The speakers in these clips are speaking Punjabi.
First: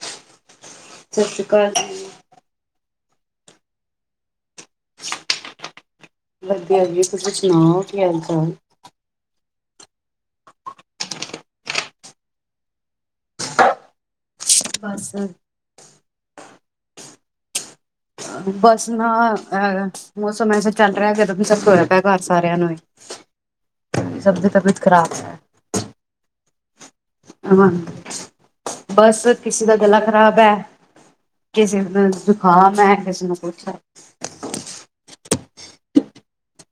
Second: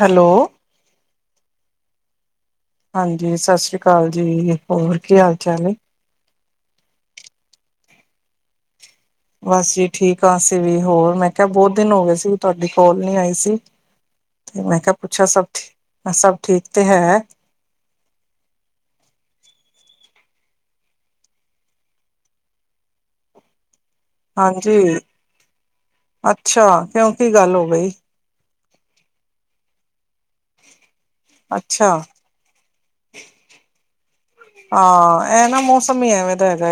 ਹੈਲੋ ਸਤਿ ਸ੍ਰੀ ਅਕਾਲ ਹਾਂਜੀ ਸਤਿ ਸ੍ਰੀ ਅਕਾਲ ਜੀ ਹੋਰ ਕੀ ਹਾਲ ਚਾਲ ਹੈ ਵਧੀਆ ਜੀ ਤੁਸੀਂ ਸੁਣਾਓ ਕੀ ਹਾਲ ਚਾਲ ਬਸ ਜੀ ਠੀਕ ਹਾਂਸੀਂ ਵੀ ਹੋਰ ਮੈਂ ਕਿਹਾ ਬਹੁਤ ਦਿਨ ਹੋ ਗਏ ਸੀ ਵੀ ਤੁਹਾਡੀ ਕੋਲ ਨੀ ਆਈ ਸੀ ਅਤੇ ਮੈਂ ਕਿਹਾ ਬਸ ਪੁੱਛਿਆ ਸਭਥ ਮ ਸਭ ਠੀਕ ਤੇ ਹੈ ਬਸ ਨਾ ਮੌਸਮ ਐਸੇ ਚੱਲ ਰਿਹਾ ਜਦੋਂ ਵੀ ਸ ਹੋਆ ਪਿਆ ਘਰ ਸਾਰਿਆਂ ਨੂੰ ਹੀ ਸਭਦੀ ਹਾਂਜੀ ਤਬੀਅਤ ਖ਼ਰਾਬ ਹੈ ਅੱਛਾ ਕਿਉਂ ਕੀ ਗੱਲ ਹੋ ਹ ਗਈ ਬੱਸ ਕਿਸੇ ਦਾ ਗਲਾ ਖਰਾਬ ਹੈ ਕਿਸੇ ਅੱਛਾ ਨੂੰ ਜੁਖਾਮ ਐ ਮੈਂ ਕਿਸੇ ਨੂੰ ਪੁੱਛਿਆ ਹਾਂ ਇਹ ਨਾ ਮੌਸਮ ਹੀ ਐਵੇਂ ਦਾ ਹੈਗਾ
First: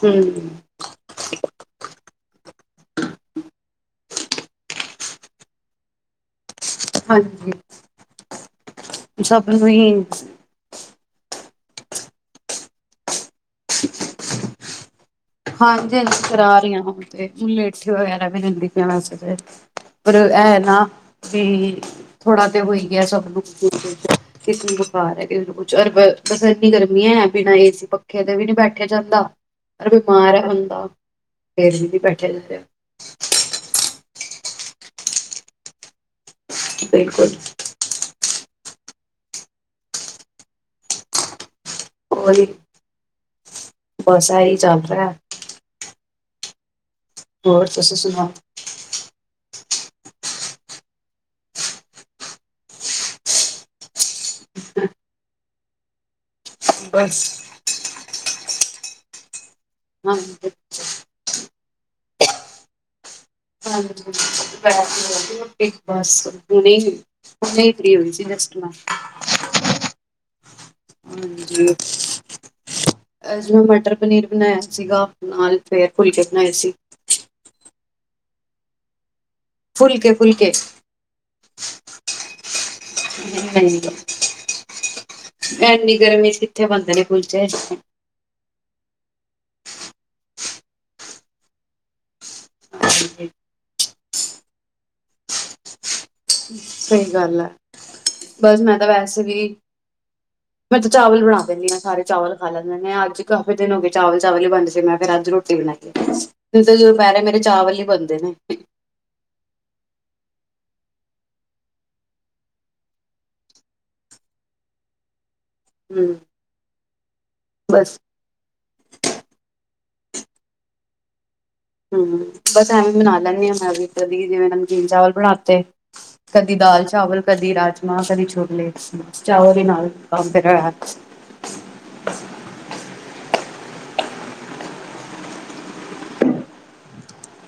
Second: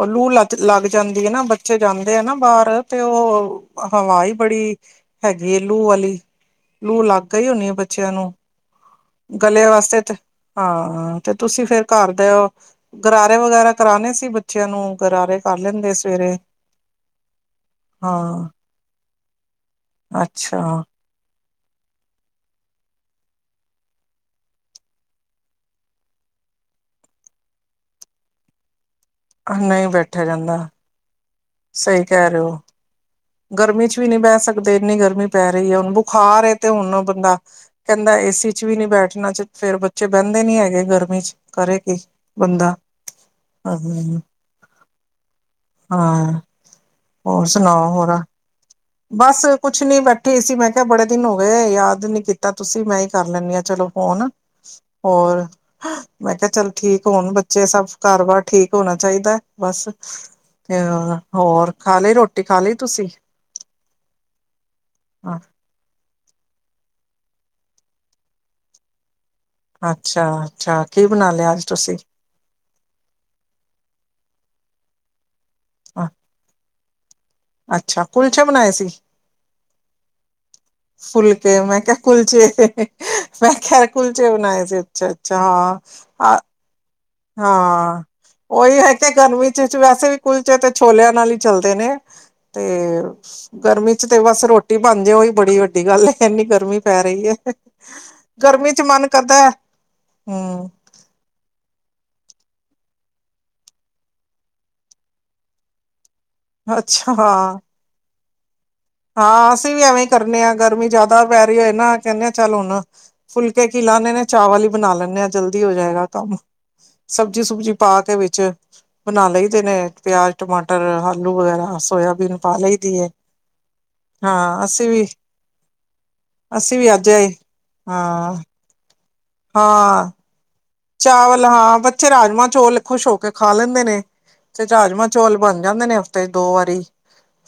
ਉਹ ਲੂ ਲੱ ਹਮ ਲੱਗ ਜਾਂਦੀ ਹੈ ਨਾ ਬੱਚ ਬੱਚੇ ਜਾਂਦੇ ਆ ਨਾ ਬਾਹਰ ਤੇ ਉਹ ਹਵਾ ਹੀ ਬੜੀ ਹੈਗੀ ਲੂ ਵਾਲੀ ਲੂ ਲੱਗ ਗਈ ਹਾਂਜੀ ਹੁਨੀ ਬੱਚਿਆਂ ਨੂੰ ਸਭ ਗਲੇ ਨੂੰ ਵਾਸਤੇ ਹੀ ਤੇ ਹਾਂ ਹਾਂ ਤੇ ਤੁਸੀਂ ਫੇਰ ਘਰ ਦੇ ਗਰਾਰੇ ਵਗੈਰਾ ਕਰਾਣੇ ਸੀ ਬੱਚਿਆਂ ਨੂੰ ਗਰਾਰੇ ਕਰ ਲੈਂਦੇ ਹਾਂਜੀ-ਹਾਂਜੀ। ਸਵੇਰੇ ਕਰਾ ਰਹੀਆਂ ਹਣੁ ਤੇ ਮਲਿਠੀ ਵਗੈਰਾ ਵੀ ਹਾਂ ਲੈਂਦੇ ਵੈਸੇ [unintelligible] ਪਰ ਇਹ ਅੱਛਾ ਨਾ ਵੀ ਥੋੜਾ ਤੇ ਹੋਈ ਗਿਆ ਸਭ ਕਿਸ ਨੂੰ ਬੁਖਾਰ ਏ। ਕਿਸ ਕੁਛ ਬਸ ਇੰਨੀ ਗਰਮੀ ਹੈ ਬਿਨਾਂ ਏਸੀ ਪੱਖੇ ਦੇ ਵੀ ਨੀ ਬੈਠੇ ਜਾਂਦਾ। ਨਹੀਂ [unintelligible] ਬੈਠਿਆ ਮਰਿਆ ਜਾਂਦਾ ਹੁੰਦਾ। ਏ ਸੀ ਤੇ ਸਹੀ ਬੈਠੇ ਕਹਿ ਰਹੇ ਰਹਿੰਦੇ ਹੋ ਉ ਗਰਮੀ ਚ, ਵੀ ਨਹੀਂ ਬਹਿ ਸਕਦੇ ਇੰਨੀ ਗਰਮੀ ਪੈ ਰਹੀ ਹੈ ਉਹਨੂੰ ਬੁ ਬੁਖਾਰ ਏ ਤੇ ਹੁਣ ਬਿਲਕੁਲ ਬੰਦਾ ਕਹਿੰਦਾ ਏਸੀ ਵੀ ਨੀ ਬੈਠਣਾ ਚ ਫੇਰ ਬੱਚੇ ਬਹਿੰਦੇ ਨੀ‌ ਹੈਗੇ ਗਰਮੀ ਚ, ਕੀ ਕਰੇ ਕੀ ਲੀ ਬੰਦਾ ਹੂੰ ਬਸ ਇਹ ਚਲ ਰਿਹਾ। [inaudible] ਹੋਰ ਸੁਣਾਉ ਹੋਰ। [unintelligible] ਬਸ ਕੁਛ ਨੀ ਬੈਠੀ ਸੀ, ਮੈਂ ਕਿਹਾ ਬੜੇ ਦਿਨ ਹੋ ਗਏ ਯਾਦ ਨੀ ਕੀਤਾ ਤੁਸੀਂ, ਮੈਂ ਹੀ ਕਰ ਲੈਣੀ ਆ ਚਲੋ, ਫੋਨ ਹੋਰ, ਮੈਂ ਕਿਹਾ ਚੱਲ ਠੀਕ ਬਸ ਹੋਣ ਬੱਚੇ ਸਭ। ਕਾਰੋਬਾਰ ਠੀਕ ਹੋਣਾ ਚਾਹੀਦਾ। ਬਸ ਹਾਂਜੀ ਤੇ ਹੋਰ ਖਾ ਲਈ ਰੋਟੀ ਖਾ ਲਈ ਤੁਸੀਂ। ਬਸ। ਹੁਣੇ ਹੁਨ ਫੀ ਹੋਈ ਸੀ ਰਸਟੇ ਕਰ ਰਹੇ ਸੀ। ਅੱਛਾ ਅੱਛਾ ਕੀ ਬਣਾ ਲਿਆ ਅੱਜ ਹਾਂਜੀ। ਤੁਸੀਂ ਅੱਜ ਮੈਂ ਮਟਰ ਪਨੀਰ ਬਣਾਇਆ ਸੀਗਾ। ਨਾਲ ਫਿਰ ਫੁਲਕੇ ਬਣਾਏ ਸੀ। ਅੱਛਾ ਕੁਲਚੇ ਬਣਾਏ ਸੀ। ਫੁਲਕੇ-ਫੁਲਕੇ। ਫੁਲਕੇ, ਮੈਂ ਕਿਆ ਕੁਲਚੇ ਮੈਂ ਕਿਹਾ ਨਹੀਂ ਕੁਲਚੇ ਬਣਾਏ ਸੀ। ਅੱਛਾ-ਅੱਛਾ ਐਨੀ ਗਰਮੀ ਚ ਹਾਂ। ਕਿੱਥੇ ਬਣਦੇ ਨੇ ਕੁਲਚੇ। ਹਾਂ ਉਹੀ। ਅੱਛਾ ਗਰਮੀ ਚ ਵੈਸੇ ਵੀ ਕੁਲਚੇ ਤੇ ਛੋਲਿਆਂ ਨਾਲ ਹੀ ਚੱਲਦੇ ਨੇ, ਤੇ ਹਾਂਜੀ। ਗਰਮੀ ਚ ਤੇ ਬਸ ਰੋਟੀ ਬਣ ਜਾ ਏ ਔਹੀ ਬੜੀ ਵੱਡੀ ਗੱਲ ਏ। ਐਨੀ ਗਰਮੀ ਪੈ ਸਹੀ ਰਹੀ ਐ, ਗੱਲ ਹੈ ਬਸ ਗਰਮੀ ਮੈਂ ਚ ਤਾਂ ਮਨ ਵੈਸੇ ਵੀ ਕਰਦਾ ਹੈ ਹੂੰ। ਮੈਂ ਤਾਂ ਚਾਵਲ ਬਣਾ ਦਿੰਦੀ ਹਾਂ ਸਾਰੇ ਚਾਵਲ ਖਾ ਲੈਂਦੇ ਨੇ, ਅੱਜ ਕਾਫੀ ਦਿਨ ਹੋ ਗੇ ਚਾਵਲ ਚਾਵਲ ਹੀ ਬਣਦੇ ਸੀ ਮੈਂ ਫਿਰ ਅੱਜ ਰੋਟੀ ਬਣਾਈ ਐ। [unintelligible] ਜ਼ੂਰ ਅੱਛਾ ਪੈਰੇ ਮੇਰੇ ਹਾਂ, ਚਾਵਲ ਈ ਬਣਦੇ ਨੇ। [inaudible] ਹਾਂ, ਅਸੀਂ ਵੀ ਐਵੇਂ ਈ ਕਰਨੇ ਆਂ ਗਰਮੀ ਜੈਦਾ ਪੈ ਰਹੀ ਹੈਏ ਨਾ ਕੈੰਦੇ ਆਂ ਚੱਲ ਹੁਣ ਫੁਲਕੇ ਕੀ ਲਾਣੇ ਨੇ ਚਾਵਲ ਈ ਬਣਾ ਲੈਂਣੇ ਆਂ। ਜਲਦੀ ਹੋ ਜਾਏਗਾ ਹੂੰ ਕੰਮ ਸਬਜ਼ੀ ਸੁਬਜੀ ਬਸ ਪਾ ਕੇ ਵਿੱਚ ਬਣਾ ਲਈ ਦੇਣੇ। ਪਿਆਜ ਟਮਾਟਰ ਹਰ ਹੂੰ, ਬਸ ਐਵੇਂ ਬਨਾ ਲੈਂਦੀ ਆਂ ਮੈਂ ਵੀ। ਕਦੀ ਜਿਵੇਂ ਹਾਂ ਨਮਕੀਨ ਅਸੀਂ ਵੀ ਚਾਵਲ ਬਣਾਤੇ ਕਦੀ ਅਸੀਂ ਦਾਲ ਵੀ ਅੱਜ ਚਾਵਲ ਆਏ ਕਦੀ ਰਾਜਮਾਂ ਕਦੀ ਹਾਂ ਛੋਲੇ। [inaudible] ਚਾਵਲ ਈ ਨਾਲ ਹਾਂ ਖਾਂਦੇ ਨੇ ਐ। ਚਾਵਲ ਹਾਂ ਬੱਚੇ ਰਾਜਮਾਂ ਚੋਲ ਖੁਸ਼ ਹੋ ਕੇ ਖਾ ਲੈਂਦੇ। ਨੇ ਤੇ ਚਾਜਮਾਂ ਚੌਲ ਬਣ ਜਾਂਦੇ ਨੇ ਹਫ਼ਤੇ ਚ ਦੋ ਵਾਰੀ।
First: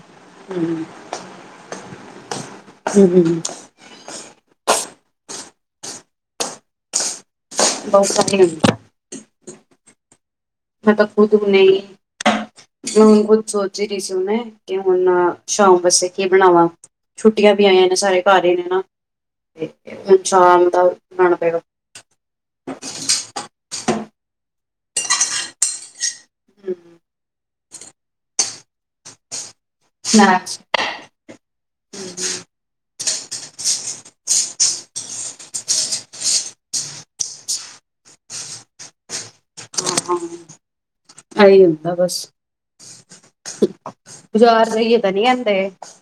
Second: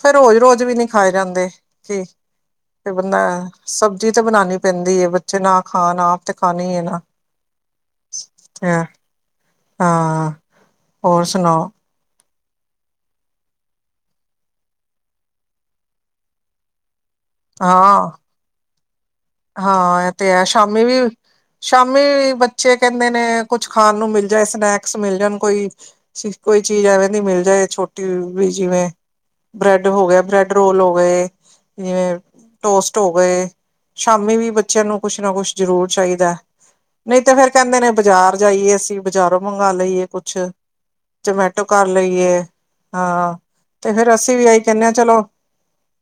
ਫੇਰ ਰੋਜ਼ ਰੋਜ਼ ਵੀ ਨੀ ਖਾਏ ਜਾਂਦੇ, ਕਿ ਫੇਰ ਬੰਦਾ ਸਬਜ਼ੀ ਤਾਂ ਬਣਾਣੀ ਪੈਂਦੀ ਏ। ਬੱਚੇ ਨਾ ਖਾਣ ਆਪ ਤੇ ਖਾਣੀ ਏ ਨਾ। ਬਸ ਐਹੀ ਹੂੰਦੈ। ਹਾਂ ਮਟਕ ਹੋਰ ਤੋ ਸੁਣਾਓ ਨਹੀਂ। ਮ ਹੁਣ ਕੁਛ ਸੋਚ ਹੀ ਰਹੀ ਸੀ, ਮੈਂ ਕਿ ਹੁਣ ਸ਼ਾਮ ਵਸੇ ਕੀ ਬਣਾਵਾਂ। ਛੁੱਟੀਆਂ ਵੀ ਆਈਆਂ ਨੇ ਹਾਂ ਸਾਰੇ ਘਰ ਹੀ ਨੇ ਨਾ। ਤੇ ਹਾਂ ਹੁਣ ਐਤੇ ਹੈ ਸ਼ਾਮ ਦਾ ਸ਼ਾਮੀ ਵੀ ਬਣਾਉਣਾ ਪਏਗਾ ਸ਼ਾਮੀ ਬੱਚੇ ਕੈੰਦੇ ਨੇ ਕੁਛ ਖਾਣ ਨੂੰ ਮਿਲ ਮਿਲ ਜਾਏ ਸਨੈਕਸ ਮਿਲ ਜਾਣ ਕੋਈ ਚੀਨ, ਕੋਈ ਚੀਜ਼ ਐਵੇਂ ਦੀ ਮਿਲ ਜਾਏ ਛੋਟੀ ਵੀ ਜਿਵੇਂ ਬ੍ਰੈਡ ਹੋ ਗਿਆ ਬ੍ਰੈਡ ਸਨੈਕਸ ਰੋਲ ਹੋ ਗਏ ਜਿਵੇਂ ਟੋਸਟ ਹੋ ਗਏ। ਸ਼ਾਮੀ ਵੀ ਬੱਚਿਆਂ ਨੂੰ ਕੁਛ ਕੁਛ ਨਾ ਕੁਛ ਜ਼ਰੂਰ ਚਾਹੀਦੈ ਨਹੀਂ ਤੇ ਫੇਰ ਕੈੰਦੇ ਨੇ ਬਜ਼ਾਰ ਜਾਈਏ ਅਸੀਂ ਬਜ਼ਾਰੋਂ ਹਾਂ, ਜਮੈਟੋ ਐਹੀ ਕਰ ਹੁੰਦਾ ਬਸ ਲਈਏ ਹਾਂ ਤੇ ਫੇਰ ਅਸੀਂ ਵੀ ਆਹੀ ਬਜ਼ਾਰ ਕਹਿੰਦੇ ਹਾਂ ਭਹੀਏ ਤਾਂ ਚਲੋ ਨੀ ਆਂਦੇ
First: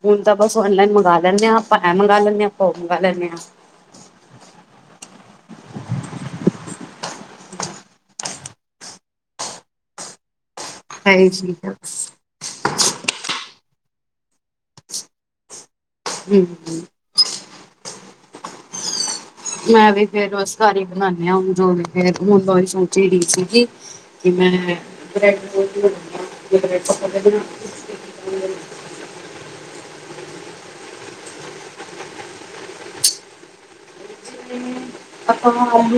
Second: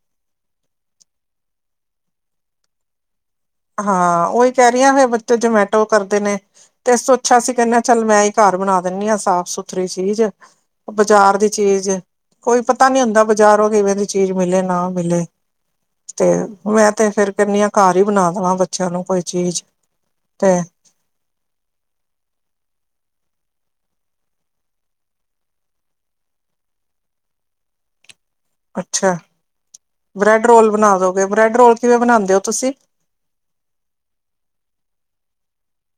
ਹੁਣ ਤਾਂ ਬਸ ਔਨਲਾਈਨ ਮੰਗਵਾ ਲੈਂਦੇ ਹਾਂ ਅਪਾਂ। ਐ, ਮੰਗਾ ਲੈਣੀ ਆਂ ਫੋਗ ਮੰਗਾ ਲੈਨੀ ਆਂ। ਹਾਂ, ਓਹੀ ਕੈ ਰੀਆਂ ਫੇਰ ਬੱਚੇ ਜਮੈਟੋ ਕਰਦੇ ਨੇ ਤੇ ਐਸ ਤੋਂ ਸੋਛਾ ਅਸੀ ਕੈੰਣੇ ਆ ਚੱਲ ਮੈਂ ਹੀ ਘਰ ਬਣਾ ਦਿੰਦੀ ਆਂ ਸਾਫ ਸੁਥਰੀ ਚੀਜ਼। ਸਹੀ ਬਜ਼ਾਰ ਦੀ ਆ ਚੀਜ਼ ਕੋਈ ਪਤਾ ਨੀ ਹੁੰਦਾ ਬ ਬਜਾਰੋ ਕਿਵੇਂ ਦੀ ਚੀਜ਼ ਮਿਲੇ ਨਾ ਮਿਲੇ ਤੇ ਹਮ ਮੈਂ ਤੇ ਫੇਿਰ ਕਹਨੀ ਹ ਘਰ ਹੀ ਬਣਾ ਮਾਂ, ਬੱਚਿਆਂ ਨੂੰ ਕੋਈ ਚੀਜ਼ ਮੈਂ ਵੀ ਫੇਰ, ਤੇ ਉਸ ਘਰ ਹੀ ਬਣਾਨਦੀ ਹਾਂ ਹੁਣ ਜੋ ਵੀ ਫੇਰ ਹੁਣ ਬ ਵੀ ਸੋਚਯਾ ਨੀ ਸੀ ਮੈਂ ਬੈ੍ਡ ਪਕੋੜੇ ਬਣਾਣੀ ਅੱਛਾ ਬ੍ਰੈਡ ਰੋਲ ਬਣਾ ਦੋਗੇ, ਬ੍ਰੈਡ ਰੋਲ ਕਿਵੇਂ ਬਣਾਉਦੇ ਹੋ ਤੁਸੀ? ਜਿਵੇਂ ਆਪਾਂ ਵਾਰ [unintelligible]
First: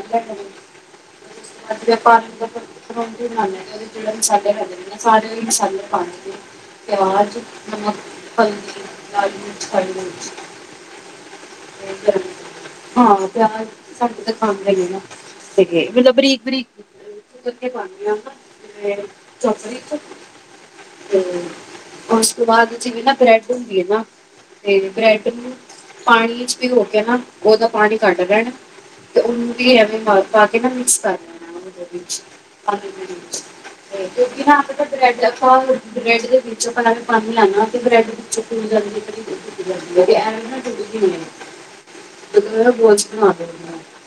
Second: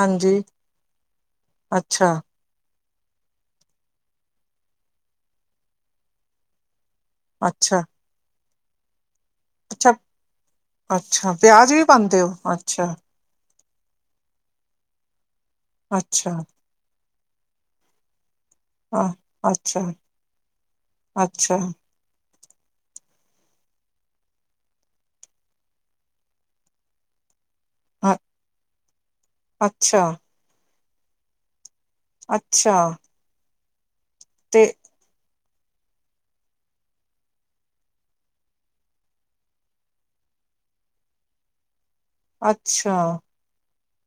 ਹਾਂਜੀ ਅੱਛਾ [unintelligible] ਦੇ ਜਿਹੜੇ ਮਸਾਲੇ ਖੜੇ, ਨੇ ਸਾਰੇ ਮਸਾਲੇ ਪਾਣੇ ਨੇ ਆਵਾਜ਼ ਹਾਂਜੀ ਅੱਛਾ ਲਾਲ ਮਿਰਚ, ਪਾਈ ਅੱਛਾ ਹੋਈ ਸੀ ਅੱਛਾ ਪਿਆਜ ਵੀ ਪਾਂਉਦੇ ਹੋ, ਅੱਛਾ ਪਿਆਜ਼ ਸਾਡੇ ਤਾਂ ਖਾਂਦੇ ਹੀ ਨਹੀ ਨਾ, ਹੈਗੇ ਮਤਲਬ, ਅੱਛਾ ਬਰੀਕ -ਬਰੀਕ ਕਿੱਥੇ ਪੁਰਾਣੀਆਂ ਅ ਯਾਦਾਂ ਅੱਛਾ, ਅੱਛਾ, [unintelligible] ਤੋਂ ਬਾਅਦ ਚ ਵੀ ਨਾ ਬ੍ਰੈਡ ਹੁੰਦੀ ਹੈ, ਨਾ ਤੇ ਬ੍ਰੈਡ ਨੂੰ ਪਾਣੀ ਭਿਗੋ ਕੇ ਨਾ ਉਹਦਾ ਪਾਣੀ ਅ ਕੱਢ ਲੈਣਾ, ਤੇ ਉਹਨੂੰ ਵੀ ਅੱਛਾ, ਐਵੇਂ ਨਾਲ ਪਾ ਕੇ ਨਾ ਮਿਕਸ [inaudible] ਅੱਛਾ ਹਾਂਜੀ ਕਿਉਂਕਿ ਨਾ ਤੇ ਬ੍ਰੇਡ ਦਾ [unintelligible] ਅੱਛਾ [unintelligible]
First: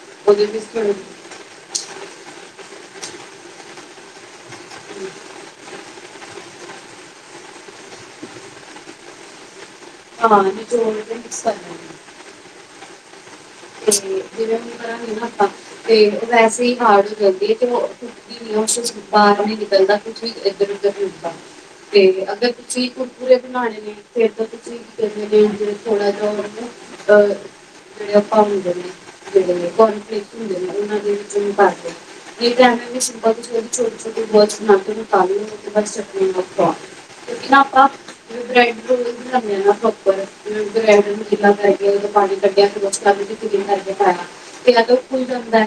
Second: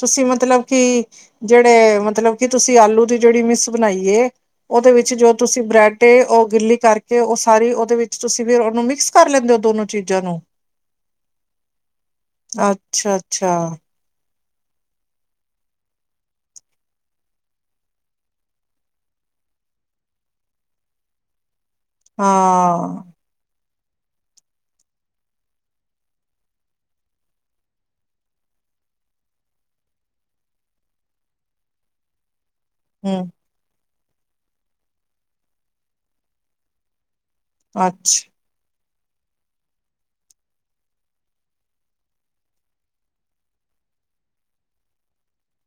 ਤੁਸੀਂ ਉਹਦੇ ਮਤਲਬ ਵਿੱਚ ਕਿ, ਥੋੜ੍ਹਾ- ਜਿਹੜੇ ਮਤਲਬ ਕੀ ਤੁਸੀਂ ਆਲੂ ਦੀ ਜਿਹੜੀ ਮਿਸ ਬਣਾਈ ਏ ਉਹਦੇ ਵਿੱਚ ਜੋ ਤੁਸੀਂ ਬ੍ਰੈਡ ਏ ਉਹ ਗਿੱਲੀ ਕਰਕੇ ਤੇ ਉਹ ਸਾਰੀ ਉਹਦੇ ਵਿੱਚ ਤੁਸੀਂ ਫਿਰ ਉਹਨੂੰ ਮਿਕਸ ਕਰ ਲੈਂਦੇ ਹੋ ਦੋਨੋ ਚੀਜ਼ਾਂ ਨੂੰ ਹਾਂਜੀ, ਦੋਨੋਂ ਮਿਕਸ ਕਰ ਲੈਨੇ ਆ ਅੱਛਾ, ਅੱਛਾ ਜਿਵੇਂ ਹੁਣ ਕਰਾਂਗੇ ਨੇ ਆਪਾਂ, ਤੇ ਉਹ ਵੈਸੇ ਹੀ ਹਾਰਡ ਹੋ ਜਾਂਦੀ ਹੈ ਤੇ ਉਹ ਟੁੱਟਦੀ ਨੀ, ਬਾਹਰ ਨੀ ਨਿਕਲਦਾ ਕੁਛ ਇਧਰ -ਉਧਰ ਨਹੀਂ ਟੁੱਟਦਾ। ਤੇ ਅਗਰ ਤੁਸੀਂ ਹਾਂ ਕੁਰਕੁਰਰੇ ਬਣਾਣੇ। ਫੇਰ ਤੇ ਤੁਸੀਂ ਕੀ ਕਦੇ ਥੋੜਾ ਜਿਹਾ ਜਿਹੜੇ। ਆ ਹੁੰਦੇ ਨੇ ਜਿਹੜੇ ਕੋਨਫਿਲਕ ਹੁੰਦੇ ਨੇ ਉਨ੍ਹਾ ਦੇ ਵਿੱਚ। ਇਹ ਜਾਣੇ ਨੇ ਹੂੰ ਸਪੰਜ ਵਿੱਚੋਂ। ਕਿਉਂ ਕੀ ਨਾਤਾ ਅੱਛਾ ਪ੍ਰੋਪਰ ਹੈਲਾ ਕਰਕੇ ਪਾਣੀ ਕੱਢਿਆ। [unintelligible] ਕਰਕੇ ਕਿੰਨਾ ਕੁ ਖੁੱਲ ਜਾਂਦਾ।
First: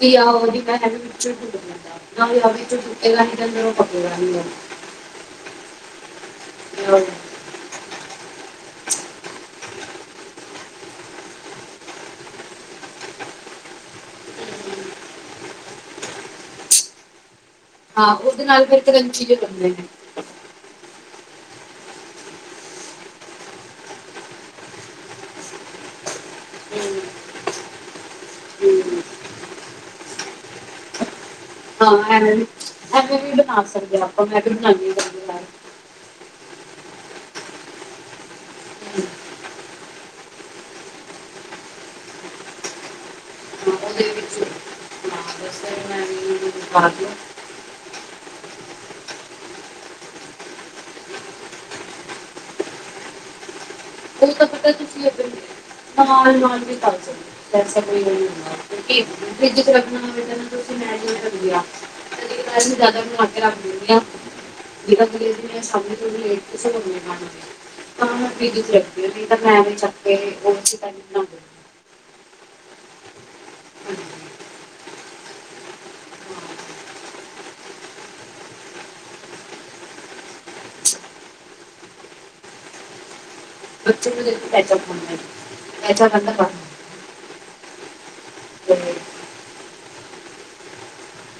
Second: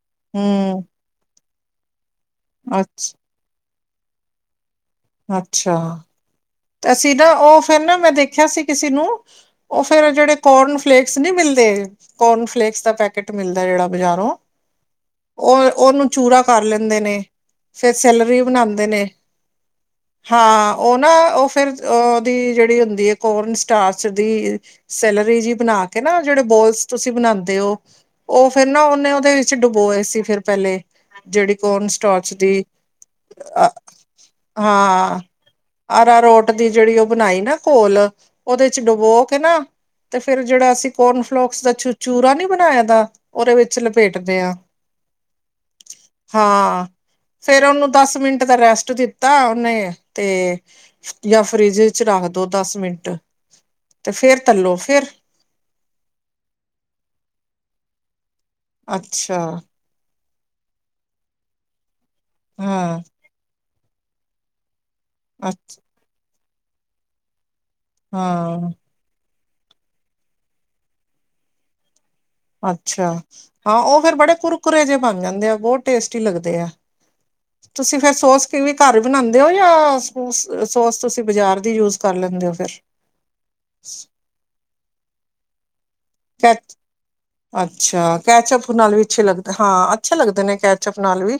ਵੀ ਆਹੋ ਜਿੰਨਾਂ ਵੀ ਹੂੰ ਹੈ ਵਿੱਚੋਂ ਹੁੰਦਾ। ਕਹਿੰਦਾ। [unintelligible] - [unintelligible] ਅੱਛ ਤੇ ਆਹੀ ਹੈ। ਅੱਛਾ। ਤੇ ਅਸੀਂ ਨਾ ਉਹ ਫੇਰ ਨਾ ਮੈਂ ਦੇਖਿਆ ਸੀ ਕਿਸੇ ਨੂੰ ਉਹ ਫੇਰ ਜਿਹੜੇ ਕੋਰਨ। ਫਲੇਕਸ ਨਹੀਂ ਮਿਲਦੇ ਕੋਰਨ ਫਲੇਕਸ ਦਾ ਪੈਕੇਟ ਮਿਲਦਾ ਜਿਹੜਾ। ਬਜ਼ਾਰੋਂ ਉਹ ਉਹਨੂੰ ਚੂਰਾ ਕਰ ਲੈ। ਹੁੰਦੇ ਨੇ। ਫੇਰ ਹਾਂ ਸੈਲਰੀ ਉਹਦੇ ਨਾਲ ਫਿਰ ਬਣਾਉਦੇ ਨੇ ਕਰੰਚੀ ਜਿਹੇ ਬਣਦੇ ਨੇ ਹਾਂ ਉਹ ਨਾ ਉਹ। ਅ ਦੀ ਜਿਹੜੀ ਹੁੰਦੀ ਹੈ ਕੋਰਨ ਸਟਾਰ ਦੀ ਸੈਲਰੀ ਜੀ ਬਣਾ ਕੇ ਨਾ। ਜਿਹੜੇ ਬੋਲਸ ਤੁਸੀਂ ਬਣਾਉਂਦੇ ਹੋ ਉਹ ਫੇਰ ਨਾ ਉਹਨੇ ਉਹਦੇ ਵਿੱਚ ਡੁਬੋਏ ਸੀ ਫਿਰ ਪਹਿਲੇ ਜਿਹੜੀ ਕੋਨ ਹਾਂ ਸਟੋਚ ਐਵੇਂ ਵੀ ਦੀ ਐਵੇਂ ਵੀ ਬਣਾ ਅ ਸਕਦੇ ਆ ਆਪਾਂ ਮੈਂ ਵੀ ਬਣਾਉਂਦੀ ਹਾਂ ਕਦੇ ਕਦਾਰ। ਆਰਾ ਰੋਟ। ਕਦੀ ਜਿਹੜੀ ਉਹ ਬਣਾਈ ਨਾ ਘੋਲ ਉਹਦੇ ਚ ਡੁਬੋ ਕੇ ਨਾ ਤੇ। ਫੇਰ ਜਿਹੜਾ ਅਸੀਂ ਕੋਰਨਫਲੋਕਸ ਦਾ ਚ ਚੂਰਾ ਨੀ ਬਣਾਇਆ ਦਾ। ਉਹਦੇ ਵਿੱਚ ਹਾਂ ਉਹਦੇ ਲਪੇਟਦੇ ਵਿੱਚ ਆ ਹਾਂ ਬਸ ਫਿਰ ਮੈਂ ਵੀ ਹਾਂ ਬਾਅਦ ਨੂੰ ਫੇਰ ਉਹਨੂੰ ਦਸ ਮਿੰਟ ਦਾ ਰੈਸਟ ਦਿੱਤਾ ਉਹਨੇ। ਤੇ। ਜਾਂ ਫਰਿਜ ਵਿੱਚ ਰੱਖ ਦੋ ਦਸ ਮਿੰਟ। ਤੇ ਉਹ ਫੇਰ ਤਾਂ ਪਤਾ ਤਲੋ ਤੁਸੀ ਫੇਰ ਨਾਲ ਨਾਲ ਵੀ ਕਰ ਸਕਦੇ ਹੋ। [unintelligible] ਹੂੰ। ਅੱਛਾ ਫਰਿੱਜ ਚ ਰੱਖਣਾ ਹੋਵੇ ਤਾਂ। ਤੇ ਮੈਂ ਜਿਵੇਂ ਦਿਆਂ। [unintelligible] ਕਦੀ ਕਦਾਈਂ ਅਸੀਂ ਹਾਂ ਜ਼ਿਆਦਾ ਬਣਾ ਕੇ ਰੱਖ ਦਿੰਨੇ। ਕਿਉਂ। ਕਈ ਵਾਰੀ ਤਾਂ ਕਹੇ ਅੱ ਦਿੰਨੀ ਸ਼ਾਮੀ ਤੋਂ ਵੀ ਲੇਟ। ਕਿਸੇ ਹੋਰ ਨੇ ਖਾਣੀ ਹੁੰਦੀ ਹੈ। ਹਾਂ ਮੈਂ ਫੇਰ ਦੂਸਰੇ। ਤੇ ਮੈਂ ਵੀ ਚੁੱਕ ਕੇ [unintelligible] ਛਾ ਹਾਂ ਉਹ ਹਾਂਜੀ। ਫੇਰ ਬੜੇ ਹਾਂ। ਕੁਰਕੁਰੇ ਜਿਹੇ ਬਨ ਜਾਂਦੇ ਐਂ ਅੱਗੋ ਟੇਸਟੀ ਲੱਗਦੇਆ ਤੁਸੀਂ ਫਿਰ ਸੋਸ ਕਿਵੇਂ ਘਰ ਹੀ ਬਨਾਉਂਦੇ ਹੋ ਯਾ ਸੋਸ ਸੋਸ ਤੁਸੀ ਬਾਜਾਰ ਦੀ ਯੂਜ਼ ਕਰ ਲੈਂਦੇ ਹੋ ਫਿਰ। ਬੱਚੇ ਨੂੰ ਦੇਖ ਕੇ ਪਹਿਚਾਨ ਜਾਂਦੇ ਨੇਂ। ਇਹ ਤੇ ਓਹਨਾਂ ਦਾ ਕੰਮ ਕੈ ਅੱਛਾ ਕੈਚਅਪ ਨਾਲ ਵੀ ਅੱਛੇ ਲੱਗਦੇ ਹਾਂ। ਅੱਛੇ ਲੱਗਦੇ ਨੇ ਕੈਚਅਪ ਨਾਲ ਵੀ।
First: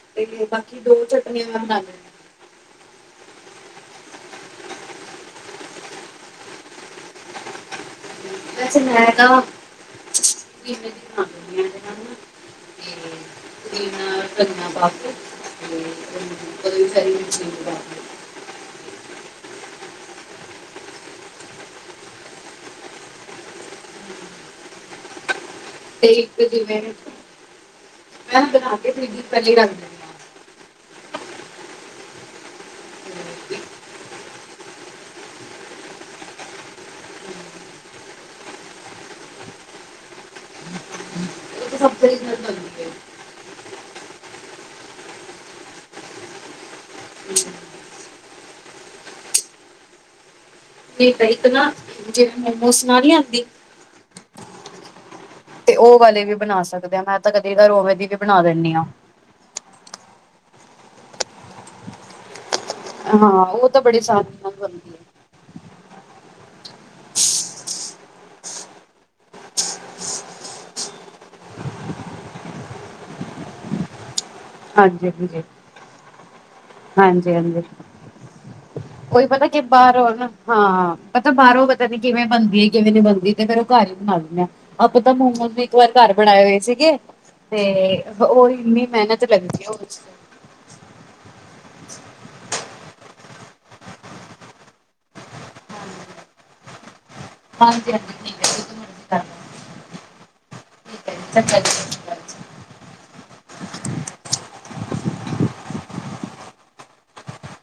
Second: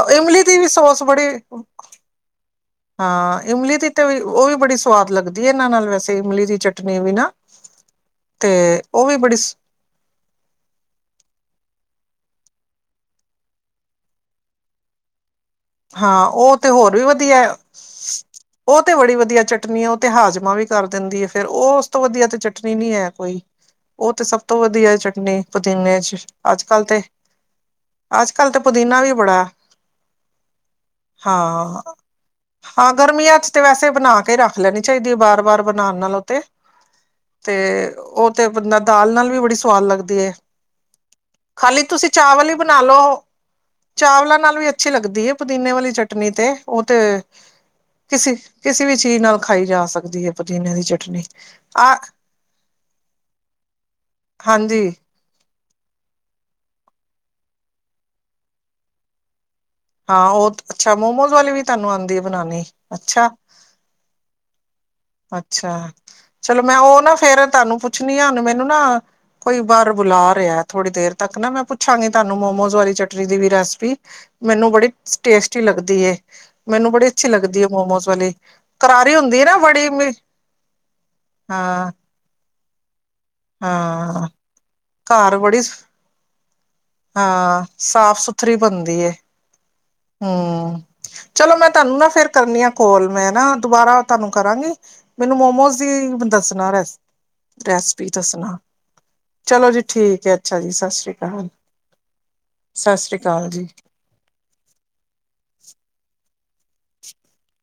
ਔ ਇਮਲੀ ਤੇ ਦੀ ਵੀ ਬਾਕੀ ਸੋਸ ਦੋ ਬੜੀ ਚਟਨੀਆਂ ਮੈਂ ਬਣਾ ਲੈਂਦੀ ਹਾਂ ਇਮਲੀ ਦੀ ਤੇ ਵਿ ਉਹ ਵੀ ਬੜੀ ਸਵਾਦ ਲੱਗਦੀ ਹੈ ਇਹਨਾਂ ਨਾਲ ਵੈਸੇ ਇਮਲੀ ਦੀ ਚਟਨੀ ਵੀ ਨਾ। ਤੇ ਹਾਂ। ਵੈਸੇ ਉਹ ਮੈਂ ਵੀ ਬੜੀ ਸ [unintelligible] ਤੇ ਤਿੰਨ ਗਈਆਂ ਬੱਸ ਹਾਂ ਉਹ ਤੇ ਹੋਰ ਵੀ ਵਧੀਆ ਐ ਪਾ ਕੇ ਉਹ ਤੇ ਬੜੀ ਵਧੀਆ ਚਟਨੀ ਹੈ ਉਹ ਤੇ ਹਾਜਮ ਮਾਂ ਵੀ ਕਰ ਦਿੰਦੀ ਹੈ ਫੇਰ ਔਸ ਤੋ ਵਧੀਆ ਤੇ ਚਟਨੀ ਨੀ ਹੈ ਕੋਈ ਉਹ ਤੇ ਸਭ ਤੋ ਵਧੀਆ ਏ ਚਟਨੀ। ਪੁਦੀਨੇ ਤੇ ਚ ਇੱਕ ਅੱਜ ਜਿਵੇਂ ਕੱਲ ਤੇ ਮੈਂ ਅੱਜ ਨਾ ਕੱਲ ਤੇ ਬਣਾ ਕੇ ਪੁਦੀਨਾ ਵੀ ਫਿਰ ਬੜਾ ਪਹਿਲੇ ਹੀ ਰੱਖ ਦਿੰਦੀ ਹਾਂ ਹਾਂ ਹਾਂ ਗਰਮੀਆਂ ਚ ਤੇ ਵੈਸੇ ਬਨਾ ਕੇ ਤੇ ਰੱਖ ਲੈਨੀ ਚਾਹੀਦੀ ਹੈ ਬਾਰ ਬਾਰ ਬਨਾਉਨ ਨਾਲੋ ਤੇ ਤੇ ਉਹ ਤੇ ਬੰਦਾ ਦਾਲ ਨਾਲ ਵੀ ਬੜੀ ਸਵਾਦ ਲੱਗਦੀ ਹੈ। ਤੇ ਉਹ ਤਾਂ ਖਾਲੀ ਸਭ ਤੁਸੀ ਤਰੀਕੇ ਨਾਲ ਚਾਵਲ ਹੀ ਬਨਾ ਬਣਦੀ ਹੈ ਲਓ। ਚਾਵਲਾਂ ਨਾਲ ਵੀ ਅੱਛੀ ਲੱਗਦੀ ਹੈ। ਪੁਦੀਨੇ ਵਾਲੀ ਚਟਨੀ ਤੇ ਉਹ ਤੇ ਕਿਸੀ ਕਿਸੀ ਵੀ ਚੀਜ ਨਾਲ ਖਾਈ ਜਾ ਸਕਦੀ ਹੈ। ਪੁਦੀਨੇ ਦੀ ਨਹੀਂ ਚਟਨੀ ਤੇ ਇੱਕ ਨਾ ਆ ਜਿਵੇਂ ਮੋਮੋਜ਼ ਨਾਲ ਨੀ ਆਂਦੀ। ਹਾਂਜੀ ਤੇ ਉਹ ਵਾਲੇ ਵੀ ਬਨਾ ਸਕਦੇਆਂ ਮੈਂ ਤੇ ਇੱਕ ਅੱਧੀ ਵਾਰ ਓਵੇਂ ਦੀ ਵੀ ਬਣਾ ਦਿੰਦੀਆਂ। ਹਾਂ ਉਹ ਤੇ ਅੱਛਾ ਮੋਮੋਜ਼ ਵਾਲੀ ਵੀ ਤੁਹਾਨੂੰ ਆਉਂਦੀ ਹੈ ਬਨਾਉਨੀ। ਅ ਹਾਂ ਉਹ ਤਾ ਬੜੇ ਸਾਰੇ [unintelligible] ਬਨ ਦੀ ਹੈ ਅੱਛਾ ਚਲੋ ਮੈਂ ਉਹ ਨਾ ਫੇਰ ਤੁਹਾਨੂੰ ਪੁੱਛਨੀ ਆਂ ਹੁੰਨੇ ਮੈਨੂੰ ਨਾ ਕੋਈ ਬਾਹਰ ਬੁਲਾ ਰਿਹਾ ਏ ਥੋੜ੍ਹੀ ਦੇਰ ਤੱਕ ਨਾ ਮੈਂ ਪੁੱਛਾਂਗੀ ਤੁਹਾਨੂੰ ਮੋਮੋਜ਼ ਵਾਲੀ ਚਟਨੀ ਦੀ ਵੀ ਰੈਸਪੀ। ਮੈਨੂੰ ਬੜੀ ਹਾਂਜੀ ਸ ਹਾਂਜੀ ਟੇਸਟੀ ਲੱਗਦੀ ਐਂ। ਮੈਨੂੰ ਬੜੀ ਅੱਛੀ ਹਾਂਜੀ ਲੱਗਦੀ ਹੈ ਹਾਂਜੀ ਮੋਮੋਜ਼ ਵਾਲੀ ਕਰਾਰੀ ਉਹੀ ਹੁੰਦੀ ਹੈ ਪਤਾ ਨਾ ਬੜੀ। [unintelligible] ਨਾ ਹਾਂ ਪਤਾ ਬਾਹਰੋਂ ਪਤਾ ਹਾਂ ਨੀ ਕਿਵੇਂ ਬਨਦੀ ਐ। ਕਿਵੇਂ ਦੀ ਬੰ ਨੀ ਤੇ ਫੇਰ ਓਹ ਘਰ ਈ ਬਣਾ ਹਾਂ ਲੈਂਣੇ ਆ। ਆਪਾਂ ਤਾਂ ਘਰ ਮੋਮੋਜ਼ ਬੜੀ ਵੀ ਇੱਕ ਵਾਰ ਘਰ ਬਣਾਏ ਹੋਏ ਸੀਗੇ ਹਾਂ ਤੇ ਹ ਓਹ ਇੰਨੀ ਮੈਨਤ ਲੱਗਦੀ ਐ ਓਦ ਹੂੰ, ਚਲੋ ਮੈਂ ਤਾਨੂੰ ਨਾ ਫੇਰ ਕਰਨੀਆਂ ਕੋਲ। ਮੈਂ ਨਾ ਦੁਬਾਰਾ ਤਾਨੂੰ ਕਰਾਂਗੀ ਮੈਨੂੰ ਮੋਮੋਸ ਦੀ ਦੱਸਣਾ ਰੈਸਪੀ ਹਾਂਜੀ ਰੈਸਪੀ ਹਾਂਜੀ ਠੀਕ ਹੈ ਦੱਸਣਾ, ਜੀ, ਜੋ ਮਰਜ਼ੀ ਕਰ ਲਓ ਚਲੋ ਜੀ ਠੀਕ ਹੈ, ਅੱਛਾ ਜੀ ਸਤਿ ਠੀਕ ਸ੍ਰੀ ਹੈ ਕਾਲ, ਚੰਗਾ ਜੀ ਸਤਿ ਸ਼੍ਰੀ ਅਕਾਲ ਜੀ। ਸਤ ਸ੍ਰੀ ਕਾਲ ਜੀ। [inaudible]